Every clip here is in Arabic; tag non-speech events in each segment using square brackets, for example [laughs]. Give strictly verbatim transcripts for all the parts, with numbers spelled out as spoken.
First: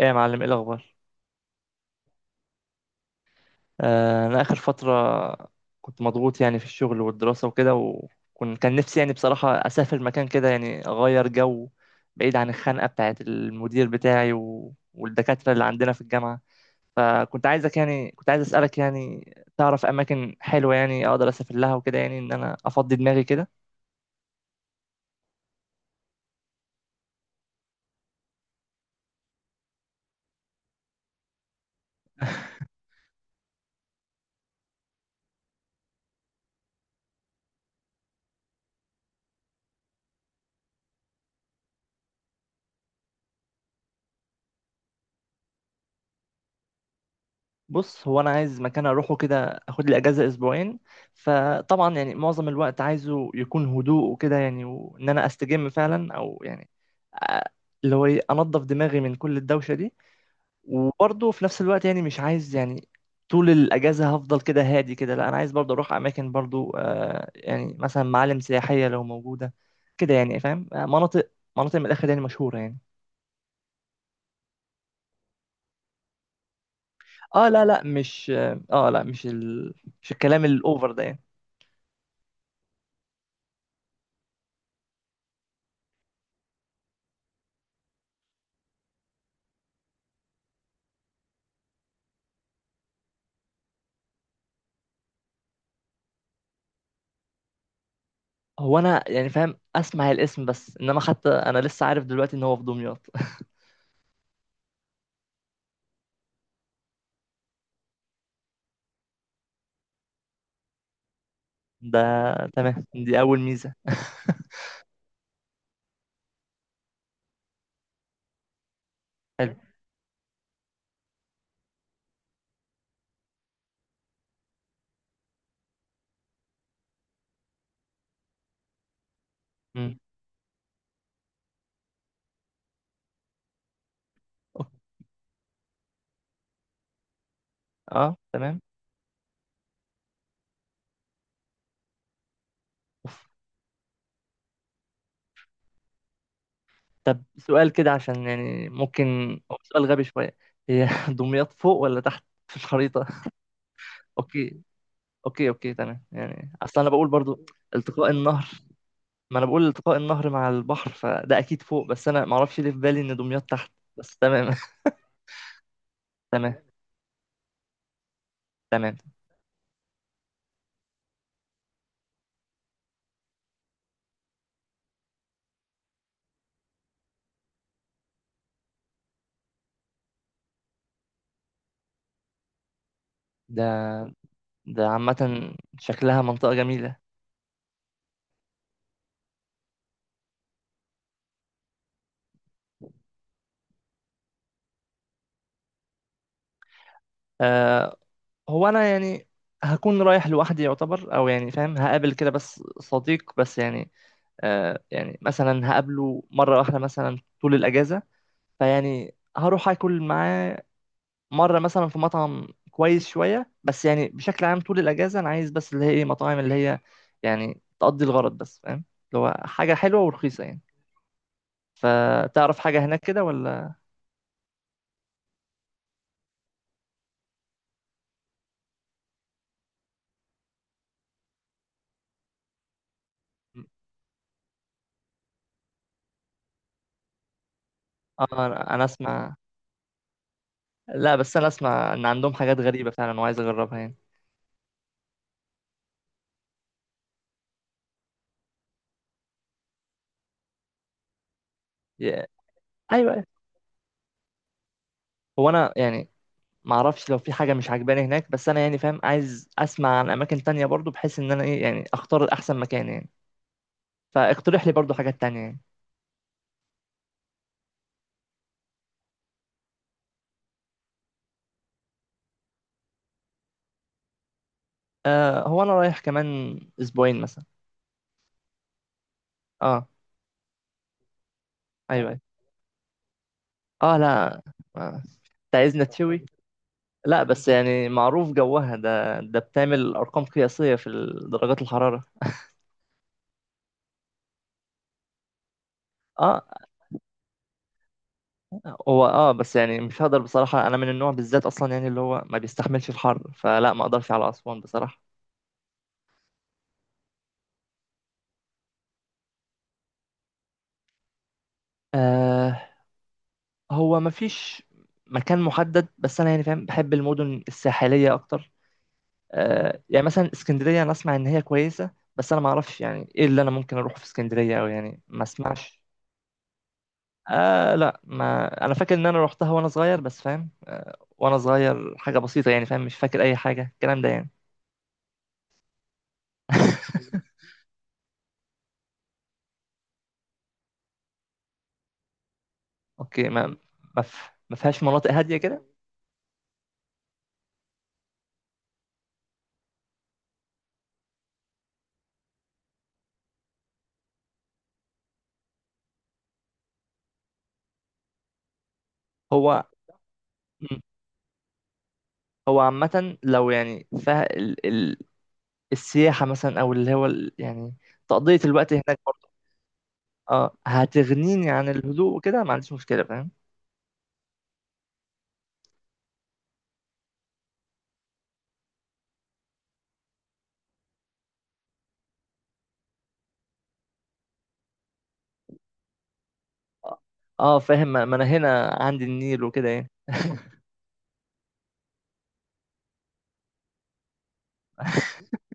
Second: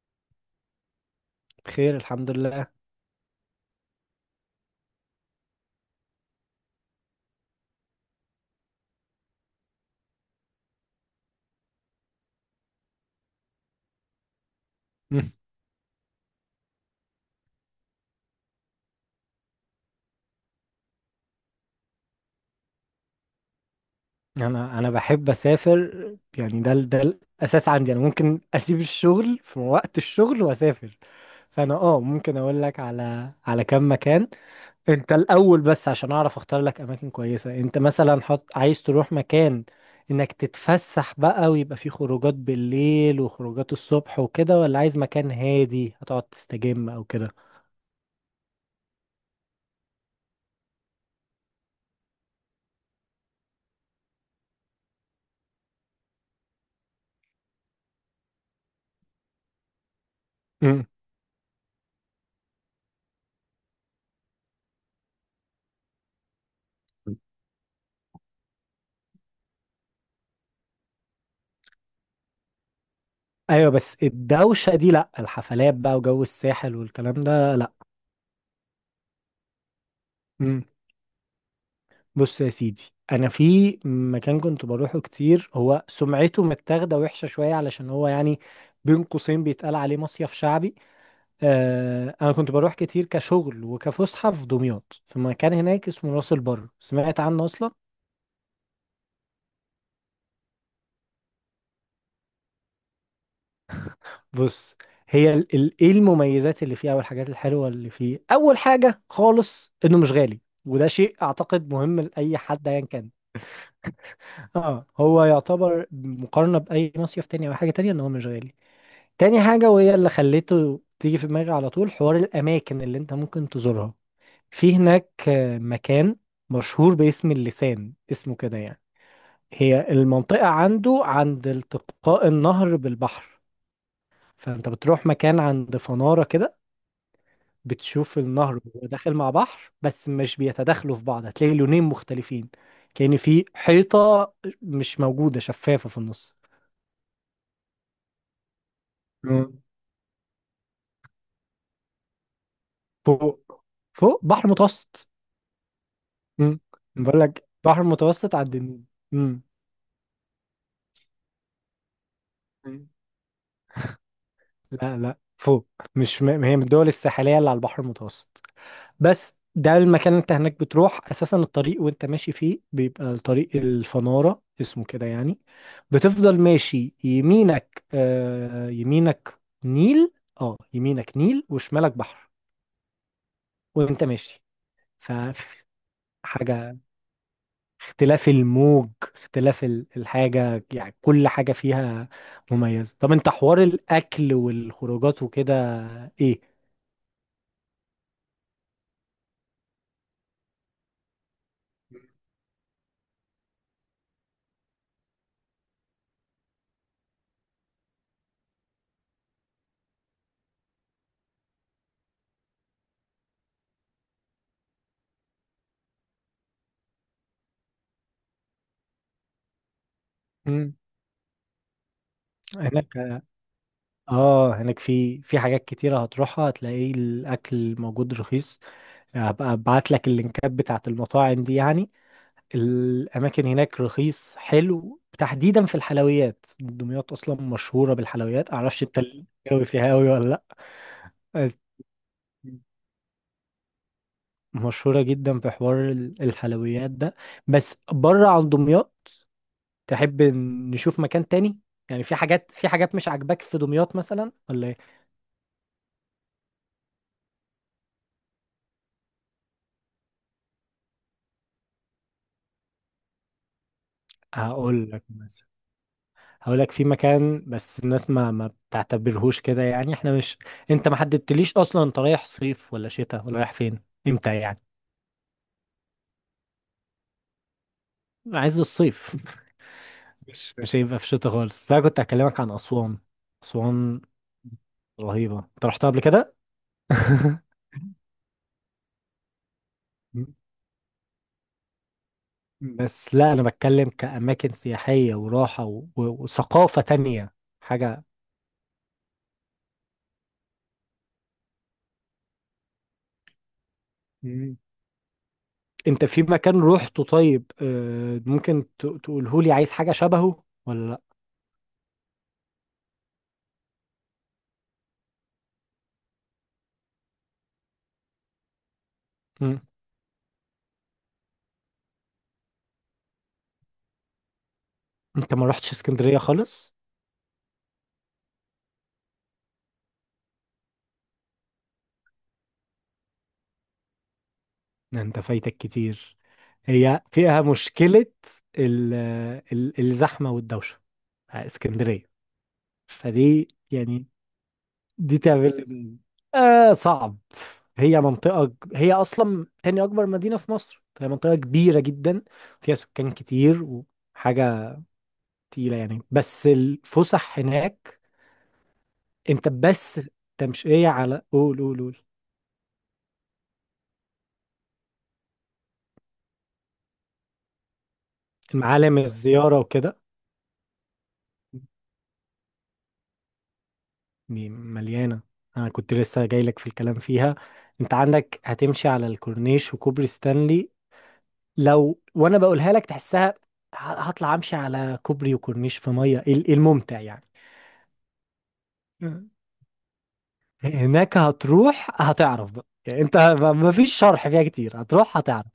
ايه يا معلم، ايه الاخبار؟ بخير، الحمد لله. آه انا اخر فتره كنت مضغوط يعني في الشغل والدراسه وكده. وكنت كان نفسي يعني بصراحه اسافر مكان كده يعني اغير جو، بعيد عن الخنقه بتاعه المدير بتاعي و... مم. والدكاتره اللي عندنا في الجامعه. فكنت عايزك يعني كنت عايز اسالك يعني تعرف اماكن حلوه يعني اقدر اسافر لها وكده، يعني ان انا افضي دماغي كده. انا انا بحب اسافر. يعني ده ال- ده الاساس عندي. انا ممكن اسيب الشغل في وقت الشغل واسافر. فانا اه ممكن اقول لك على على كام مكان. انت الاول بس عشان اعرف اختار لك اماكن كويسه. انت مثلا حط عايز تروح مكان انك تتفسح بقى ويبقى فيه خروجات بالليل وخروجات الصبح وكده، ولا عايز مكان هادي هتقعد تستجم او كده؟ بص، هو انا عايز مكان اروحه كده، اخد لي اجازه اسبوعين. فطبعا يعني معظم الوقت عايزه يكون هدوء وكده يعني، وان انا استجم فعلا او يعني آه، اللي هو ايه انضف دماغي من كل الدوشه دي. مم. وبرضه في نفس الوقت يعني مش عايز يعني طول الاجازه هفضل كده هادي كده. لا، انا عايز برضه اروح اماكن برضه، آه، يعني مثلا معالم سياحيه لو موجوده كده، يعني فاهم، آه، مناطق مناطق من الاخر يعني مشهوره يعني. ايوه، بس الدوشه دي لا، الحفلات بقى وجو الساحل والكلام اه ده لا لا. لا، مش، اه آه، لا مش ال... مش الكلام مم. الاوفر ده يعني. بص يا سيدي، انا في مكان كنت بروحه كتير. هو سمعته متاخده وحشه شويه علشان هو يعني بين قوسين بيتقال عليه مصيف شعبي. آه، انا كنت بروح كتير كشغل وكفسحه في دمياط، في مكان هناك اسمه راس البر. سمعت عنه اصلا؟ هو انا يعني فاهم، اسمع الاسم، بس انما حتى انا لسه عارف دلوقتي ان هو في دمياط. [laughs] بص، هي ال- ال- ايه المميزات اللي فيه او الحاجات الحلوه اللي فيه؟ اول حاجه خالص انه مش غالي، وده شيء اعتقد ده مهم لاي حد ايا تمام، كان. دي اول ميزه. [laughs] اه، هو يعتبر مقارنه باي مصيف تاني او حاجه تانية، ان هو مش غالي. تاني حلو. حاجة، وهي اللي خليته تيجي في دماغي على طول، حوار الأماكن اللي أنت ممكن تزورها في هناك. آه، مكان مشهور باسم اللسان، اسمه كده يعني. هي مم. المنطقة عنده عند التقاء النهر بالبحر. أوف. فأنت بتروح مكان عند فنارة كده، اه، بتشوف النهر تمام. وهو داخل مع بحر، بس مش بيتداخلوا في بعض. هتلاقي لونين مختلفين، كأن أوف. في حيطة مش موجودة شفافة في النص. طب، سؤال كده عشان يعني ممكن، هو مم. سؤال غبي شويه. هي [laughs] دمياط فوق ولا تحت في الخريطه؟ فوق. فوق بحر اوكي، متوسط. اوكي، اوكي، تمام. يعني مم. اصل انا بقول بقول برضو. لك بحر التقاء متوسط على النهر الدنيا. ما مم. انا بقول التقاء النهر مع البحر، فده اكيد فوق. بس انا ما اعرفش ليه في مم. بالي ان دمياط تحت، بس تمام. لا لا، فوق. مش م... [laughs] هي تمام، من الدول الساحلية اللي على البحر المتوسط. تمام. بس ده المكان، انت هناك بتروح اساسا الطريق وانت ماشي فيه بيبقى الطريق الفنارة، اسمه كده يعني. بتفضل ماشي يمينك، آه يمينك نيل. اه يمينك نيل وشمالك بحر ده وانت ماشي. ده عامة شكلها منطقة فحاجة جميلة. اختلاف الموج، اختلاف ال- الحاجة، يعني كل حاجة فيها مميزة. طب انت حوار الأكل والخروجات وكده ايه؟ أه، هو أنا يعني هكون رايح لوحدي يعتبر، أو يعني فاهم هقابل كده بس صديق، بس يعني أه يعني مثلا هقابله مرة واحدة مثلا طول الأجازة. فيعني هروح أكل معاه مرة مثلا في مطعم كويس شوية. بس يعني بشكل عام طول الأجازة أنا عايز بس اللي هي إيه، مطاعم اللي هي يعني تقضي الغرض بس، فاهم، اللي هو حاجة حلوة ورخيصة يعني. مم. فتعرف حاجة هناك؟ هناك كده ولا؟ اه هناك في في حاجات كتيرة هتروحها. هتلاقي الأكل موجود رخيص. هبقى ابعت لك اللينكات بتاعت المطاعم دي يعني، الأماكن هناك رخيص حلو، تحديدا في الحلويات. دمياط أصلا مشهورة آه، بالحلويات. أنا أعرفش أنا انت أسمع، الجو فيها أوي ولا؟ لأ، لا بس انا اسمع ان عندهم حاجات غريبه فعلا، وعايز اجربها يعني. مشهورة جدا في حوار ال- الحلويات ده. بس بره عن دمياط، تحب ن- نشوف مكان تاني؟ يعني في يا- حاجات في حاجات مش ايوه، عاجباك في دمياط مثلا ولا ايه؟ هو انا يعني ما اعرفش لو في حاجه مش عجباني هناك، بس انا يعني فاهم عايز اسمع عن اماكن تانية برضو، بحيث ان انا ايه يعني اختار احسن مكان يعني. فاقترح لي هقول برضو لك حاجات تانية مثلا، يعني. هقول لك في مكان، بس الناس ما ما بتعتبرهوش كده يعني. احنا مش، انت ما حددتليش اصلا انت رايح صيف ولا شتاء، ولا رايح فين امتى يعني؟ آه، هو انا رايح كمان اسبوعين مثلا. عايز الصيف. [laughs] اه، مش مش هيبقى في شتاء خالص، لا كنت ايوه، أيوة. هكلمك عن اسوان. اه اسوان لا، آه، رهيبة. انت انت عايزنا رحتها قبل تشوي؟ كده؟ لا [laughs] بس يعني معروف جوها، ده ده بتعمل ارقام قياسيه في درجات الحراره. بس لا، انا بتكلم كأماكن سياحية وراحة و... و... اه، وثقافة تانية، حاجة. هو اه بس يعني مش هقدر بصراحة، انا من النوع بالذات اصلا يعني اللي هو ما بيستحملش الحر، فلا ما اقدرش على مم. اسوان بصراحة. انت في مكان روحته طيب، آه، ممكن تقوله لي عايز حاجة شبهه ولا لا؟ آه، هو ما فيش مكان محدد، بس انا يعني فاهم بحب المدن الساحلية اكتر. مم. آه، يعني مثلا اسكندرية انا اسمع ان هي كويسة، بس انا ما اعرفش يعني ايه اللي انا ممكن اروحه في اسكندرية، او يعني ما انت ما رحتش اسمعش. اسكندرية خالص؟ آه لا، ما انا فاكر ان انا روحتها وانا صغير، بس فاهم وانا صغير حاجة بسيطة يعني، فاهم مش فاكر اي حاجة الكلام ده يعني. ده انت فايتك كتير. هي فيها [laughs] مشكلة، ال... ال... الزحمة والدوشة بتاع اسكندرية. اوكي، فدي ما ما يعني، ف- ما فيهاش مناطق دي هادية تعمل لي كده؟ مين؟ آه صعب. هي منطقة ج- هي أصلا تاني أكبر مدينة في مصر، فهي منطقة كبيرة جدا، فيها سكان كتير وحاجة تقيلة يعني. بس الفسح هناك أنت هو. بس مم. تمشية على قول، قول قول. هو عامة لو يعني فه... ال... ال... السياحة مثلا، أو اللي هو ال... يعني تقضية الوقت المعالم، هناك برضه. الزيارة وكده، اه، هتغنيني عن الهدوء وكده، ما عنديش مشكلة، فاهم. دي مليانة. أنا كنت لسه جايلك في الكلام فيها. أنت عندك هتمشي على الكورنيش وكوبري ستانلي، لو وأنا بقولها لك تحسها، ه- هطلع أمشي على كوبري وكورنيش في مية، إيه إيه الممتع اه، يعني؟ آه، فاهم، ما ما أنا هنا عندي النيل وكده يعني. [laughs] هناك هتروح هتعرف بقى يعني انت. ما فيش شرح فيها كتير، هتروح هتعرف.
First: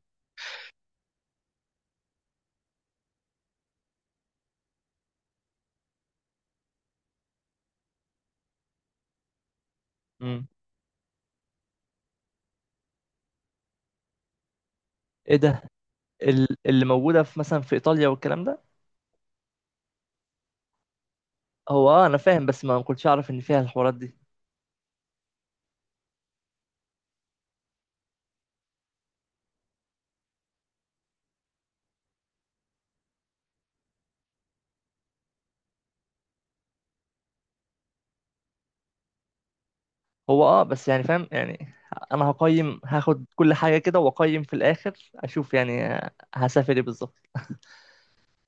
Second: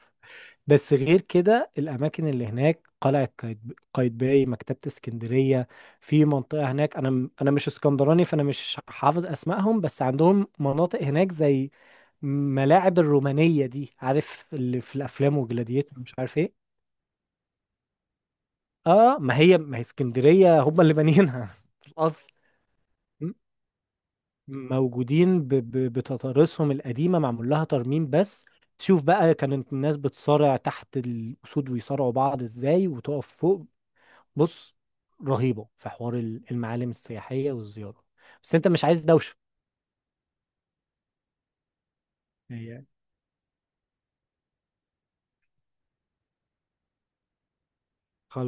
بس غير كده الاماكن اللي هناك، قلعة قايت- قايتباي، مكتبة اسكندرية. في منطقة هناك، انا م- انا مش اسكندراني فانا مش حافظ اسمائهم، بس عندهم مم. مناطق هناك زي ملاعب الرومانية دي، عارف اللي في ايه الافلام ده، وجلاديتور مش عارف ال- ايه. اللي موجودة في مثلا في إيطاليا والكلام ده؟ اه، ما هي ما هي اسكندرية هم اللي بانيينها [laughs] في هو اه أنا الاصل. فاهم، بس ما كنتش أعرف إن فيها الحوارات دي. موجودين ب- ب- بتضاريسهم القديمة، معمول لها ترميم بس، تشوف بقى كانت الناس بتصارع تحت الأسود ويصارعوا بعض ازاي، وتقف فوق. بص، رهيبة في حوار ال- المعالم السياحية والزيارة، بس انت مش عايز دوشة. هو اه بس يعني فاهم يعني، أنا هقيم، هي هاخد كل حاجة كده وأقيم في الآخر أشوف يعني. هسافر ايه بالظبط.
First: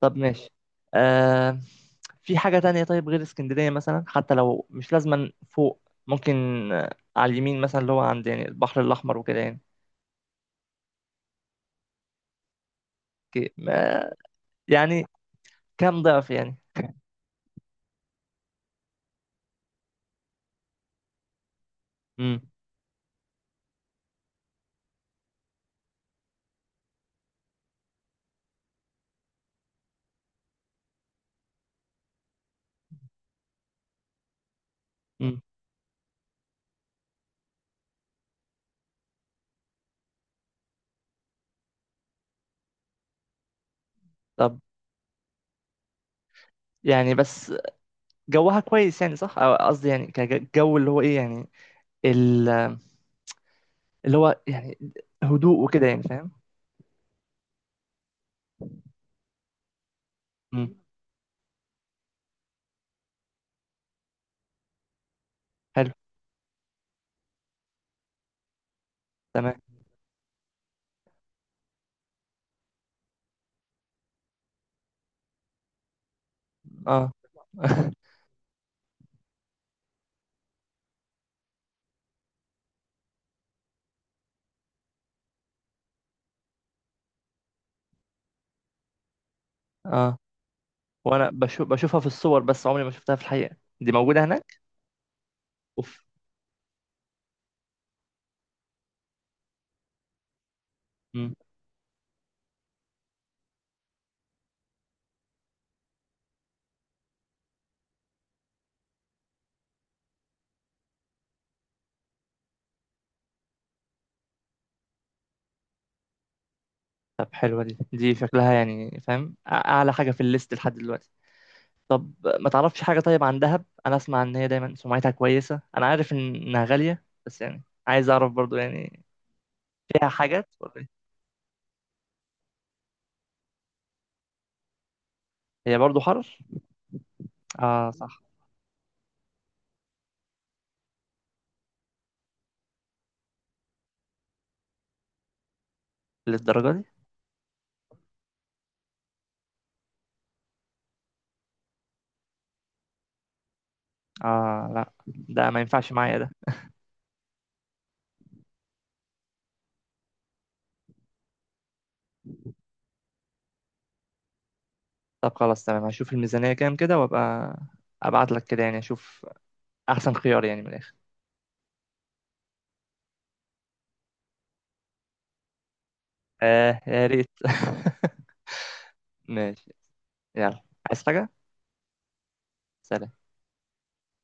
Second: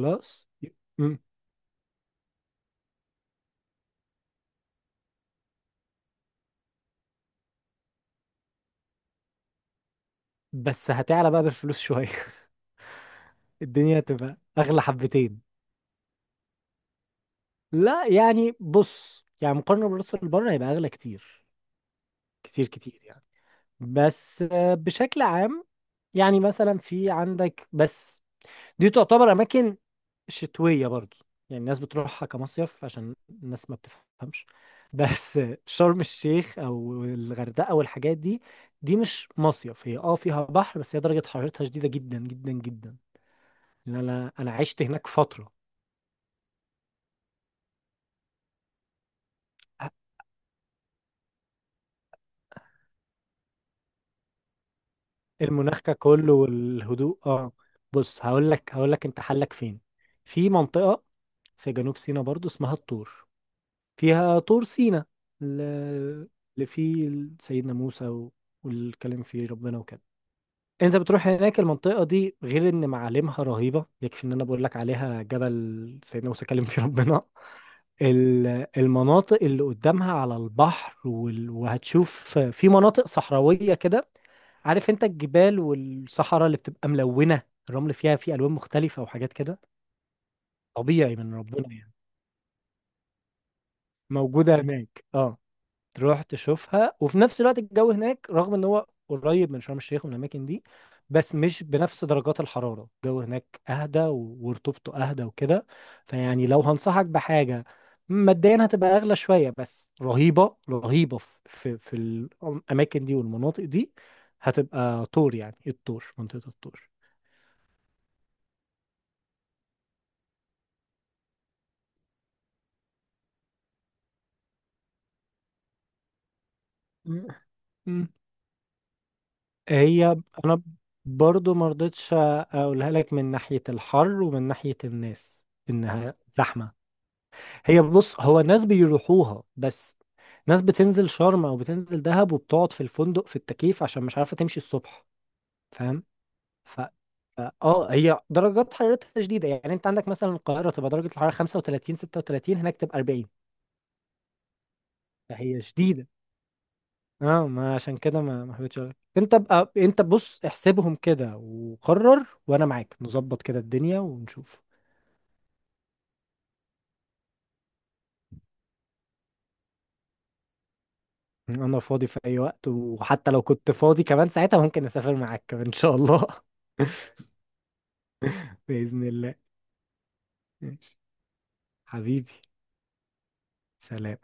طب ماشي. مم. آه، في حاجة تانية طيب غير اسكندرية مثلا، حتى لو مش لازما فوق. ممكن آه، على اليمين مثلا، اللي هو عند يعني البحر الأحمر وكده يعني. بس هتعلى بقى بالفلوس شوية. اوكي، [laughs] الدنيا ما- هتبقى أغلى يعني حبتين. كام ضعف يعني؟ لا يعني، بص يعني، مقارنة بالراس اللي بره هيبقى أغلى كتير، امم كتير كتير يعني. بس آه، بشكل عام يعني، مثلا في عندك بس، دي تعتبر اماكن شتويه برضو. يعني الناس بتروحها كمصيف عشان الناس ما بتفهمش بس. امم [laughs] شرم الشيخ او الغردقه والحاجات دي، دي مش مصيف. هي اه فيها بحر، بس هي درجه حرارتها شديده جدا جدا جدا. لان انا انا طب، عشت هناك فتره، يعني بس جوها كويس يعني صح، أو قصدي يعني كجو اللي هو ايه يعني، ال- اللي هو يعني هدوء المناخ وكده يعني، فاهم. كله والهدوء اه. بص، هقول لك هقول لك انت حلك فين. في امم منطقه في جنوب سيناء برضو اسمها الطور، فيها طور سينا حلو، ال- اللي فيه سيدنا موسى و- والكلام، فيه تمام، ربنا وكده. انت بتروح هناك، المنطقة دي غير ان معالمها رهيبة، يكفي ان انا بقول لك عليها جبل سيدنا موسى كلم فيه اه. ربنا. [laughs] ال- المناطق اللي قدامها على البحر، وال- وهتشوف في مناطق صحراوية كده. عارف انت الجبال والصحراء اللي بتبقى ملونة، الرمل فيها فيه الوان مختلفة وحاجات كده، اه، طبيعي وانا من بشوف ربنا يعني. بشوفها في الصور بس عمري ما شفتها في الحقيقة. دي موجودة موجودة هناك؟ هناك اه. اوف. تروح تشوفها، وفي نفس الوقت الجو هناك رغم ان هو قريب من شرم الشيخ ومن الاماكن دي، بس مش بنفس درجات الحراره. الجو هناك اهدى و- ورطوبته اهدى وكده. فيعني لو هنصحك بحاجه، مبدئيا هتبقى اغلى شويه، بس رهيبه رهيبه في في, في الاماكن دي والمناطق دي، هتبقى طور يعني، الطور، منطقه الطور. طب، حلوة دي دي شكلها يعني فاهم أع- أعلى حاجة في الليست لحد دلوقتي. طب ما تعرفش حاجة طيب عن دهب؟ أنا أسمع إن هي دايما سمعتها كويسة، أنا عارف إن- إنها غالية، مم. بس يعني مم. عايز أعرف برضو يعني. فيها هي حاجات انا ولا إيه؟ برضو ما رضيتش اقولها لك من ناحية الحر ومن ناحية الناس، هي برضو انها حر؟ زحمة. هي آه بص، صح. هو ناس بيروحوها بس، ناس بتنزل شرم او بتنزل دهب وبتقعد في الفندق في التكييف عشان مش عارفه تمشي الصبح، فاهم؟ للدرجة ف دي؟ ف- اه هي درجات حرارتها شديده، يعني انت عندك مثلا القاهره تبقى درجه الحراره خمسة وتلاتين ستة وتلاتين، هناك تبقى اربعين، آه لا، ده ما فهي ينفعش شديده. معايا ده. اه، ما عشان كده ما ما حبيتش أقولك. انت بقى انت بص احسبهم كده وقرر، وانا معاك نظبط كده الدنيا ونشوف. طب خلاص، تمام. هشوف الميزانية كام كده، وأبقى أبعت لك كده يعني، أشوف أحسن خيار يعني من الآخر. انا فاضي في اي وقت، وحتى لو كنت فاضي كمان ساعتها ممكن اسافر معاك كمان ان شاء الله. آه يا [laughs] ريت. [laughs] بإذن الله. ماشي، يلا. ماشي عايز حاجة؟ حبيبي، سلام. سلام.